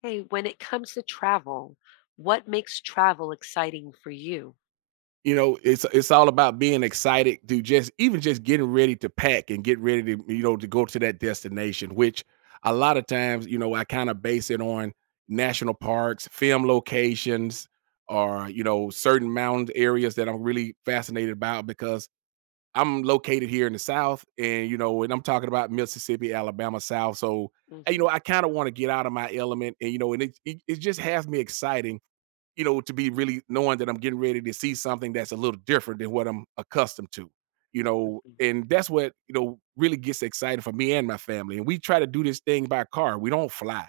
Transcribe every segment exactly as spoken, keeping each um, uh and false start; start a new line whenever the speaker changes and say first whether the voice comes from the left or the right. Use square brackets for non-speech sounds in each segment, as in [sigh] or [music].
left: Hey, when it comes to travel, what makes travel exciting for you?
right: you know it's it's all about being excited to just even just getting ready to pack and get ready to you know to go to that destination which a lot of times, you know I kind of base it on national parks, film locations, or you know certain mountain areas that I'm really fascinated about because I'm located here in the South. And you know and I'm talking about Mississippi, Alabama, South. So uh, you know
left: Mhm.
right: I kind of want to get out of my element. And you know and it, it, it just has me excited, you know, to be really knowing that I'm getting ready to see something that's a little different than what I'm accustomed to. You know,
left: Mhm.
right: and that's what, you know, really gets excited for me and my family. And we try to do this thing by car. We don't fly.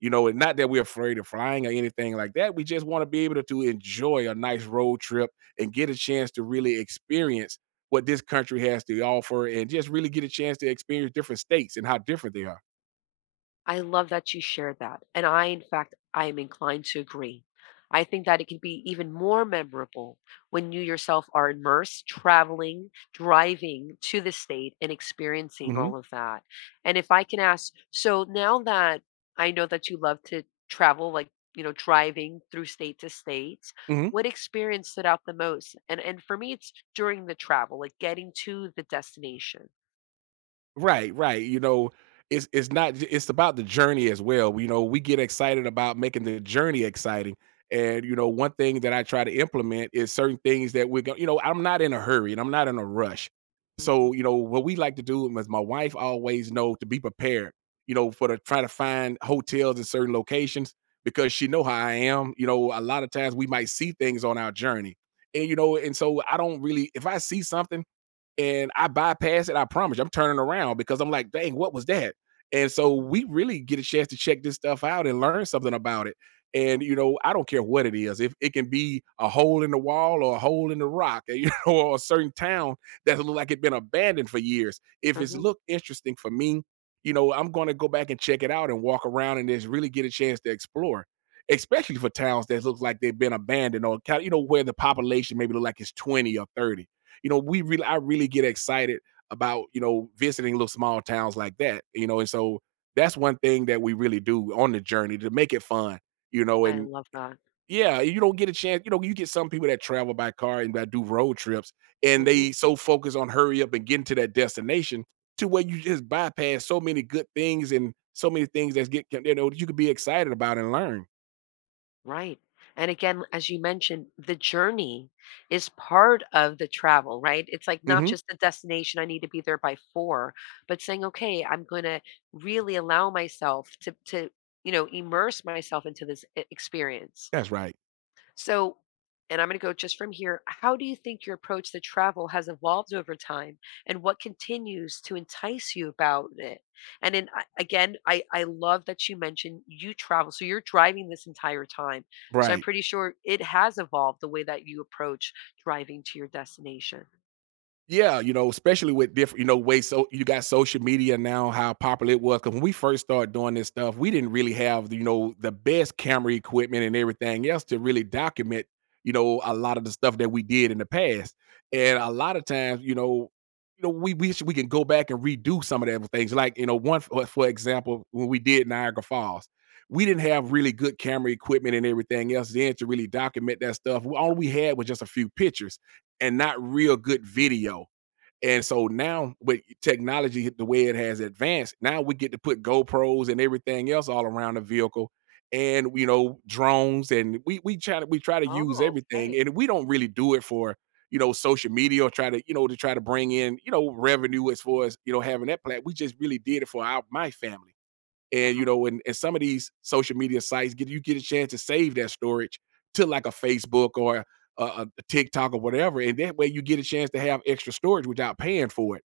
right: you know, And not that we're afraid of flying or anything like that, we just want to be able to, to enjoy a nice road trip and get a chance to really experience what this country has to offer, and just really get a chance to experience different states and how different they are.
left: I love that you shared that, and I, in fact, I am inclined to agree. I think that it can be even more memorable when you yourself are immersed, traveling, driving to the state and experiencing
right: hmm
left: all of that. And if I can ask, so now that I know that you love to travel, like, you know, driving through state to state,
right: hmm
left: what experience stood out the most? And and for me, it's during the travel, like getting to the destination.
right: Right, right. You know, it's it's not j it's about the journey as well. You know, we get excited about making the journey exciting. And, you know, one thing that I try to implement is certain things that we're going. you know, I'm not in a hurry, and I'm not in a rush.
left: Hmm.
right: So, you know, what we like to do is my wife always know to be prepared, you know, for to try to find hotels in certain locations because she know how I am. You know, a lot of times we might see things on our journey, and, you know, and so I don't really, if I see something and I bypass it, I promise you, I'm turning around because I'm like, dang, what was that? And so
left: Hmm.
right: we really get a chance to check this stuff out and learn something about it. And you know, I don't care what it is. If it can be a hole in the wall or a hole in the rock, eh, [laughs] you know, or a certain town that look like it's been abandoned for years. If it's
left: Hmm.
right: looked interesting for me, you know, I'm going to go back and check it out and walk around and just really get a chance to explore. Especially for towns that look like they've been abandoned, or kind of, you know, where the population maybe look like it's twenty or thirty. you know, we really I really get excited about, you know, visiting little small towns like that. You know, and So that's one thing that we really do on the journey to make it fun. You know,
left: I
right: and
left: love that.
right: Yeah, you don't get a chance. You know, you get some people that travel by car and that do road trips, and
left: Mhm.
right: they so focus on hurry up and getting to that destination, to where you just bypass so many good things and so many things that's get, you know you could be excited about and learn.
left: Right. And again, as you mentioned, the journey is part of the travel, right? It's like not
right: Mhm.
left: just the destination, I need to be there by four, but saying, okay, I'm going to really allow myself to, to, you know, immerse myself into this e- experience.
right: That's right.
left: So, and I'm going to go just from here. How do you think your approach to travel has evolved over time, and what continues to entice you about it? And then I- again, I I love that you mentioned you travel, so you're driving this entire time. So I'm
right: Right.
left: pretty sure it has evolved the way that you approach driving to your destination.
right: Yeah, you know, especially with different, you know, ways. So you got social media now, how popular it was. Cause when we first started doing this stuff, we didn't really have, you know, the best camera equipment and everything else to really document, you know, a lot of the stuff that we did in the past. And
left: Mhm.
right: a lot of times, you know, you know, we wish we can go back and redo some of those things. Like, you know, one for, for example, when we did Niagara Falls, we didn't have really good camera equipment and everything else then to really document that stuff. All we had was just a few pictures and not real good video. And so now with technology the way it has advanced, now we get to put GoPros and everything else all around the vehicle, and you know, drones, and we we try to we try to use
left: Oh,
right: everything.
left: okay.
right: And we don't really do it for, you know social media or try to, you know to try to bring in, you know revenue as far as you know having that plat. We just really did it for our my family.
left: Uh
right: And you
left: huh.
right: know, and, and some of these social media sites get, you get a chance to save that storage to like a Facebook or a, a, a TikTok or whatever, and that way you get a chance to have extra storage without paying for it,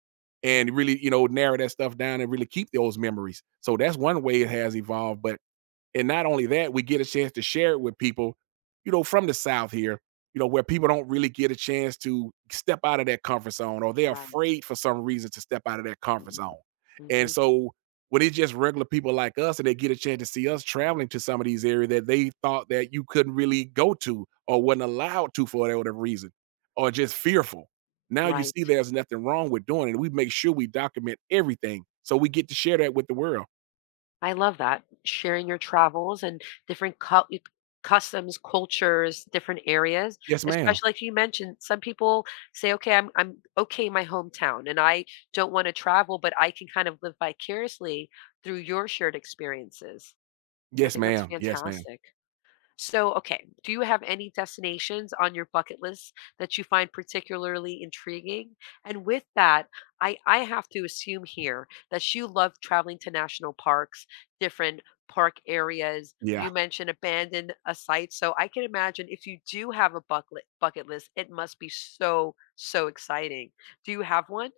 right: and really, you know narrow that stuff down and really keep those memories. So that's one way it has evolved. But and not only that, we get a chance to share it with people, you know, from the South here, you know, where people don't really get a chance to step out of that comfort zone, or they're
left: Right.
right: afraid for some reason to step out of that comfort zone. And
left: Hmm.
right: so when it's just regular people like us, and they get a chance to see us traveling to some of these areas that they thought that you couldn't really go to or wasn't allowed to for whatever reason, or just fearful. Now you see
left: Right.
right: there's nothing wrong with doing it. We make sure we document everything so we get to share that with the world.
left: I love that. Sharing your travels and different cul customs, cultures, different areas,
right: Yes, ma'am.
left: especially like you mentioned, some people say, okay, I'm, I'm okay in my hometown and I don't want to travel, but I can kind of live vicariously through your shared experiences. I
right: Yes,
left: think that's
right: ma'am. Yes, ma'am.
left: fantastic. So, okay, do you have any destinations on your bucket list that you find particularly intriguing? And with that, I, I have to assume here that you love traveling to national parks, different park areas.
right: Yeah.
left: You mentioned abandoned a site. So I can imagine if you do have a bucket bucket list, it must be so, so exciting. Do you have one?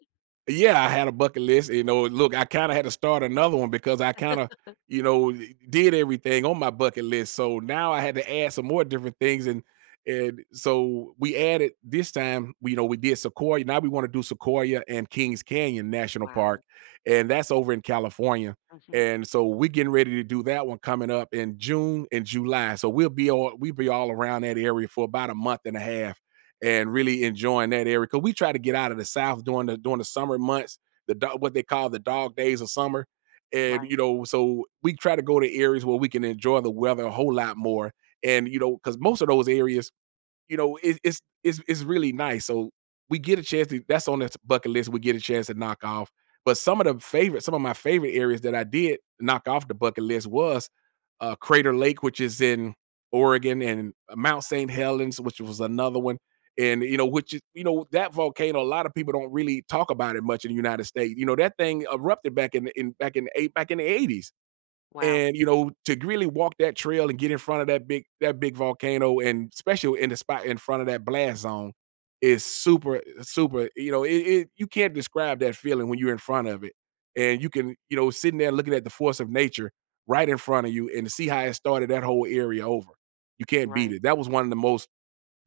right: Yeah, I had a bucket list. You know, look, I kinda had to start another one because I kinda, you know, did everything on my bucket list, so now I had to add some more different things. And and so we added this time, we you know, we did Sequoia. Now we wanna do Sequoia and Kings Canyon National Park,
left: Wow.
right: and that's over in California,
left: Hmm.
right: and so we're getting ready to do that one coming up in June and July, so we'll be all we'll be all around that area for about a month and a half, and really enjoying that area. Cause we try to get out of the South during the during the summer months, the what they call the dog days of summer. And you
left: Right.
right: know, so we try to go to areas where we can enjoy the weather a whole lot more. And you know, because most of those areas, you know, it, it's it's it's really nice. So we get a chance to, that's on the bucket list, we get a chance to knock off. But some of the favorite, some of my favorite areas that I did knock off the bucket list was uh, Crater Lake, which is in Oregon, and uh, Mount saint Helens, which was another one. And you know, which is, you know, that volcano, a lot of people don't really talk about it much in the United States. You know, that thing erupted back in in back in the eight back in the eighties.
left: Wow.
right: And, you know, to really walk that trail and get in front of that big that big volcano, and especially in the spot in front of that blast zone, is super, super, you know, it it you can't describe that feeling when you're in front of it. And you can, you know, sitting there looking at the force of nature right in front of you, and to see how it started that whole area over. You can't beat
left: Right.
right: it. That was one of the most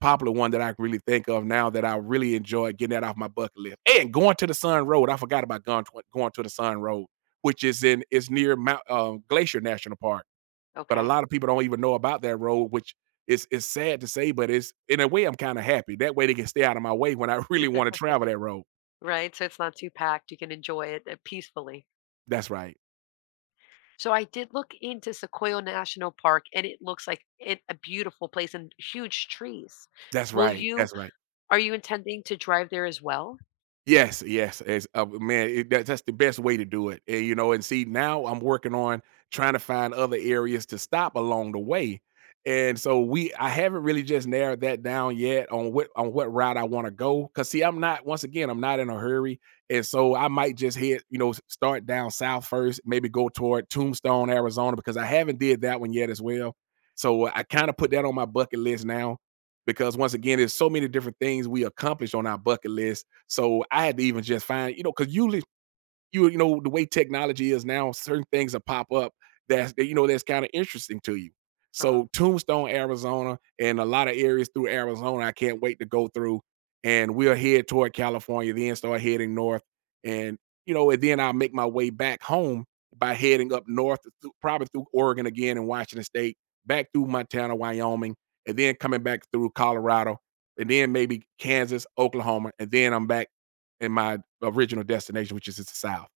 right: popular one that I really think of now that I really enjoy getting that off my bucket list. And Going to the Sun Road, I forgot about going to, going to the Sun Road, which is in is near Mount uh, Glacier National Park. But a
left: Okay.
right: lot of people don't even know about that road, which is is sad to say, but it's in a way I'm kind of happy. That way they can stay out of my way when I [laughs] really want to
left: [laughs]
right: travel that road.
left: Right. So it's not too packed. You can enjoy it uh, peacefully.
right: That's right.
left: So I did look into Sequoia National Park and it looks like it, a beautiful place and huge trees.
right: That's
left: Will
right: right.
left: you
right: That's right.
left: Are you intending to drive there as well?
right: Yes, yes, as uh, man, it, that, that's the best way to do it. And you know, and see, now I'm working on trying to find other areas to stop along the way. And so we, I haven't really just narrowed that down yet on what on what route I want to go. Cause see, I'm not once again, I'm not in a hurry, and so I might just head, you know, s- start down south first, maybe go toward Tombstone, Arizona, because I haven't did that one yet as well. So uh, I kind of put that on my bucket list now, because once again, there's so many different things we accomplish on our bucket list, so I had to even just find, you know, because usually you you know, the way technology is now, certain things that pop up that's that, you know that's kind of interesting to you.
left: Oh,
right: So Tombstone, Arizona, and a lot of areas through Arizona, I can't wait to go through. And we'll head toward California, then start heading north, and you know, and then I'll make my way back home by heading up north, through, probably through Oregon again and Washington State, back through Montana, Wyoming, and then coming back through Colorado, and then maybe Kansas, Oklahoma, and then I'm back in my original destination, which is the South.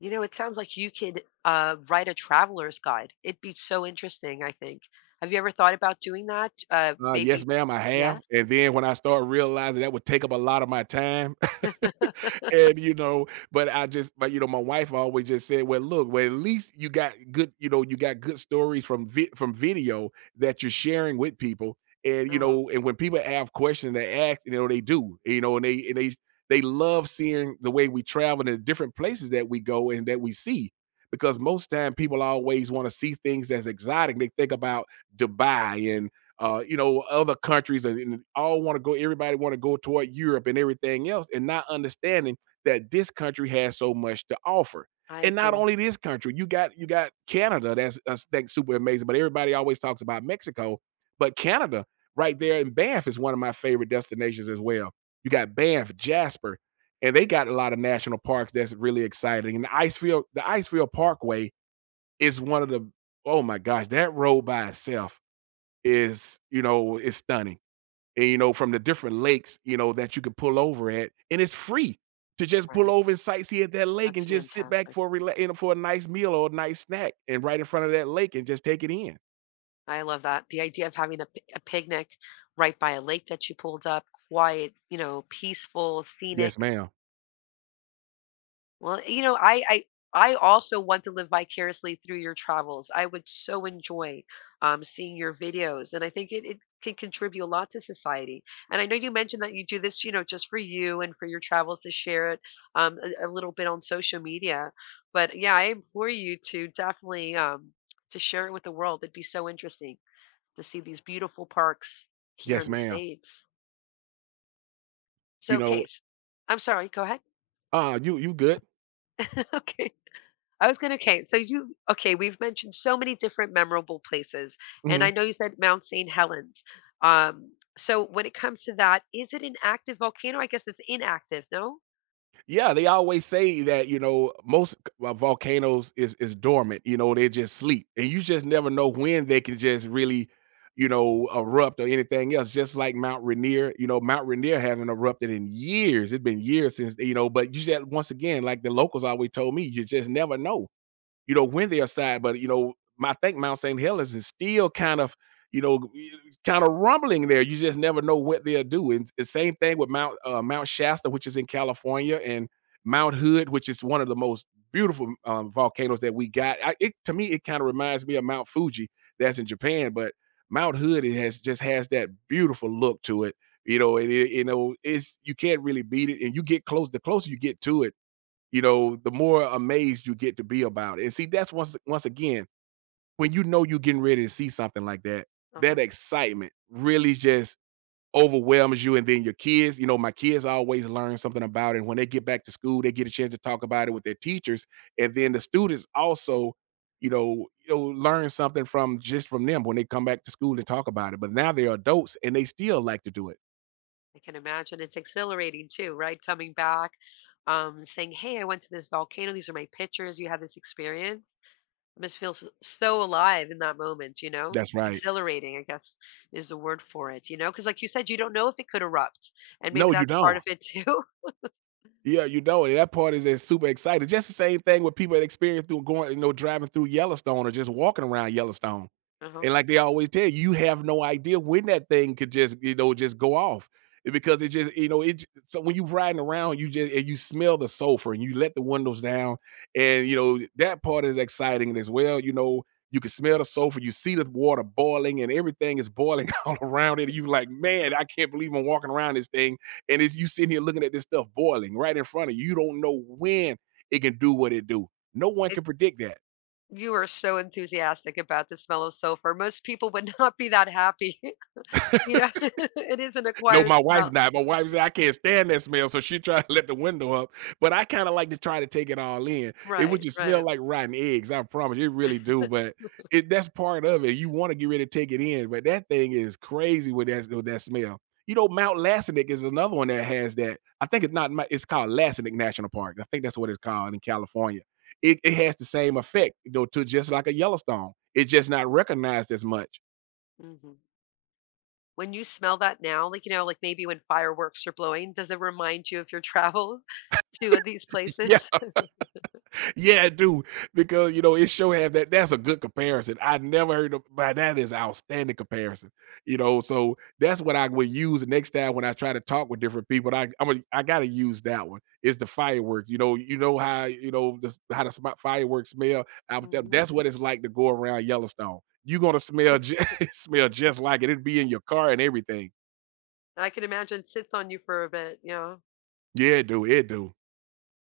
left: you know, it sounds like you could uh, write a traveler's guide. It'd be so interesting, I think. Have you ever thought about doing that? Uh,
right: Uh, yes,
left: maybe,
right: ma'am, I have,
left: yes?
right: and then when I started realizing that would take up a lot of my time,
left: [laughs]
right: [laughs] and you know, but I just, but you know, my wife always just said, "Well, look, well, at least you got good, you know, you got good stories from vi- from video that you're sharing with people." And you
left: Oh,
right: know, and when people have questions, they ask, you know, they do, you know, and they and they they love seeing the way we travel and the different places that we go and that we see. Because most time people always want to see things that's exotic. They think about Dubai, uh, you know, other countries, and, and all want to go, everybody want to go toward Europe and everything else, and not understanding that this country has so much to offer.
left: I
right: And not
left: agree.
right: only this country, you got you got Canada that's that's, that's super amazing, but everybody always talks about Mexico, but Canada right there in Banff is one of my favorite destinations as well. You got Banff, Jasper, and they got a lot of national parks that's really exciting. And the Icefield, the Icefield Parkway is one of the oh my gosh, that road by itself is, you know, is stunning. And, you know, from the different lakes, you know, that you could pull over at, and it's free to just pull
left: Right.
right: over and sightsee at that lake
left: That's
right: and just sit back
left: fantastic.
right: for a rela you know, for a nice meal or a nice snack and right in front of that lake and just take it in.
left: I love that. The idea of having a, pi- a picnic right by a lake that you pulled up, quiet, you know, peaceful, scenic.
right: Yes, ma'am.
left: Well, you know, I I I also want to live vicariously through your travels. I would so enjoy um, seeing your videos, and I think it, it can contribute a lot to society. And I know you mentioned that you do this, you know, just for you and for your travels to share it um, a, a little bit on social media. But yeah, I implore you to definitely um, to share it with the world. It'd be so interesting to see these beautiful parks here
right: Yes,
left: in the
right: ma'am.
left: states.
right: You
left: So,
right: know,
left: case, I'm sorry. Go ahead.
right: "Ah, you you good."
left: [laughs] Okay. I was gonna okay, so you okay, we've mentioned so many different memorable places, and I
right: Mhm.
left: know you said Mount Saint Helens. Um, so when it comes to that, is it an active volcano? I guess it's inactive, no?
right: Yeah, they always say that, you know, most uh, volcanoes is is dormant, you know, they just sleep, and you just never know when they can just really, you know, erupt or anything else, just like Mount Rainier, you know, Mount Rainier has not erupted in years, it's been years since, you know, but you just once again, like the locals always told me, you just never know you know, when they are signed. But you know, I think Mount Saint Helens is still kind of, you know, kind of rumbling there. You just never know what they'll do. And the same thing with Mount uh, Mount Shasta, which is in California, and Mount Hood, which is one of the most beautiful um, volcanoes that we got. I, it to me, it kind of reminds me of Mount Fuji that's in Japan, but Mount Hood it has just has that beautiful look to it. You know, and it, you know, it's you can't really beat it. And you get close. The closer you get to it, you know, the more amazed you get to be about it. And see, that's once once again, when you know you're getting ready to see something like that,
left: Uh-huh.
right: that excitement really just overwhelms you. And then your kids, you know, my kids always learn something about it. And when they get back to school, they get a chance to talk about it with their teachers. And then the students also, you know, you know, learn something from just from them when they come back to school and talk about it. But now they're adults and they still like to do it.
left: I can imagine it's exhilarating too, right? Coming back, um, saying, "Hey, I went to this volcano. These are my pictures. You had this experience." I must feel so, so alive in that moment, you know?
right: That's right.
left: Exhilarating, I guess, is the word for it, you know? Because like you said, you don't know if it could erupt, and maybe
right: No, you
left: that's part
right: don't.
left: of it too. [laughs]
right: Yeah, you know it. That part is, is super exciting. Just the same thing with people that experience through going, you know, driving through Yellowstone or just walking around Yellowstone.
left: Uh-huh.
right: And like they always tell you, you have no idea when that thing could just, you know, just go off. It- Because it just, you know, it j- so when you riding around, you just and you smell the sulfur and you let the windows down. And you know, that part is exciting as well. You know, you can smell the sulfur, you see the water boiling and everything is boiling [laughs] all around it. You like, man, I can't believe I'm walking around this thing and it's you sitting here looking at this stuff boiling right in front of you. You don't know when it can do what it do. No one can predict that.
left: You are so enthusiastic about the smell of sulfur. Most people would [laughs] not be that happy. [laughs] You know, [laughs] it is an
right: No,
left: acquired
right: my wife
left: smell.
right: not. My wife said I can't stand that smell, so she try to let the window up. But I kind of like to try to take it all in. It would
left: Right,
right: just smell
left: right.
right: like rotten eggs. I promise, you, it really do. But it that's part of it. You want to get ready to take it in, but that thing is crazy with that with that smell. You know, Mount Lassenick is another one that has that. I think it's not. Mount- It's called Lassenick National Park. I think that's what it's called in California. It, it has the same effect, you know, to just like a Yellowstone. It's just not recognized as much.
left: Mhm. When you smell that now, like, you know, like maybe when fireworks are blowing, does it remind you of your travels [laughs] to uh, these places?
right: [laughs]
left: [laughs]
right: Yeah, I do. Because you know, it sure have that that's a good comparison. I never heard of but that is outstanding comparison. You know, so that's what I would use the next time when I try to talk with different people. I I'm a, I gotta use that one. It's the fireworks. You know, you know how you know this how the sm- fireworks smell. I would tell them
left: Mhm.
right: that's what it's like to go around Yellowstone. You're gonna smell ju- [laughs] smell just like it. It'd be in your car and everything.
left: I can imagine it sits on you for a bit, yeah.
right: Yeah, it do. It do.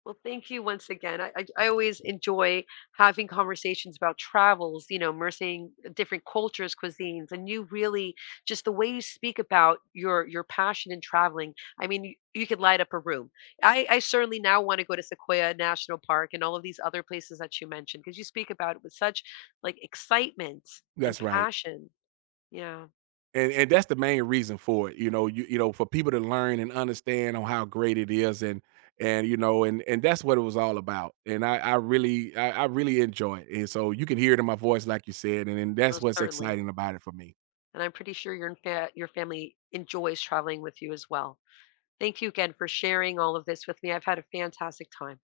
left: Well, thank you once again. I, I, I always enjoy having conversations about travels, you know, immersing uh, different cultures, cuisines, and you really just the way you speak about your your passion in traveling. I mean, you, you could light up a room. I, I certainly now want to go to Sequoia National Park and all of these other places that you mentioned because you speak about it with such like excitement and
right: That's right.
left: passion. Yeah,
right: And and that's the main reason for it, you know, you you know, for people to learn and understand on how great it is and and you know, and and that's what it was all about. And I I really I, I really enjoy it. And so you can hear it in my voice like you said, and, and that's
left: most
right: what's
left: certainly.
right: exciting about it for me.
left: And I'm pretty sure your fa- your family enjoys traveling with you as well. Thank you again for sharing all of this with me. I've had a fantastic time.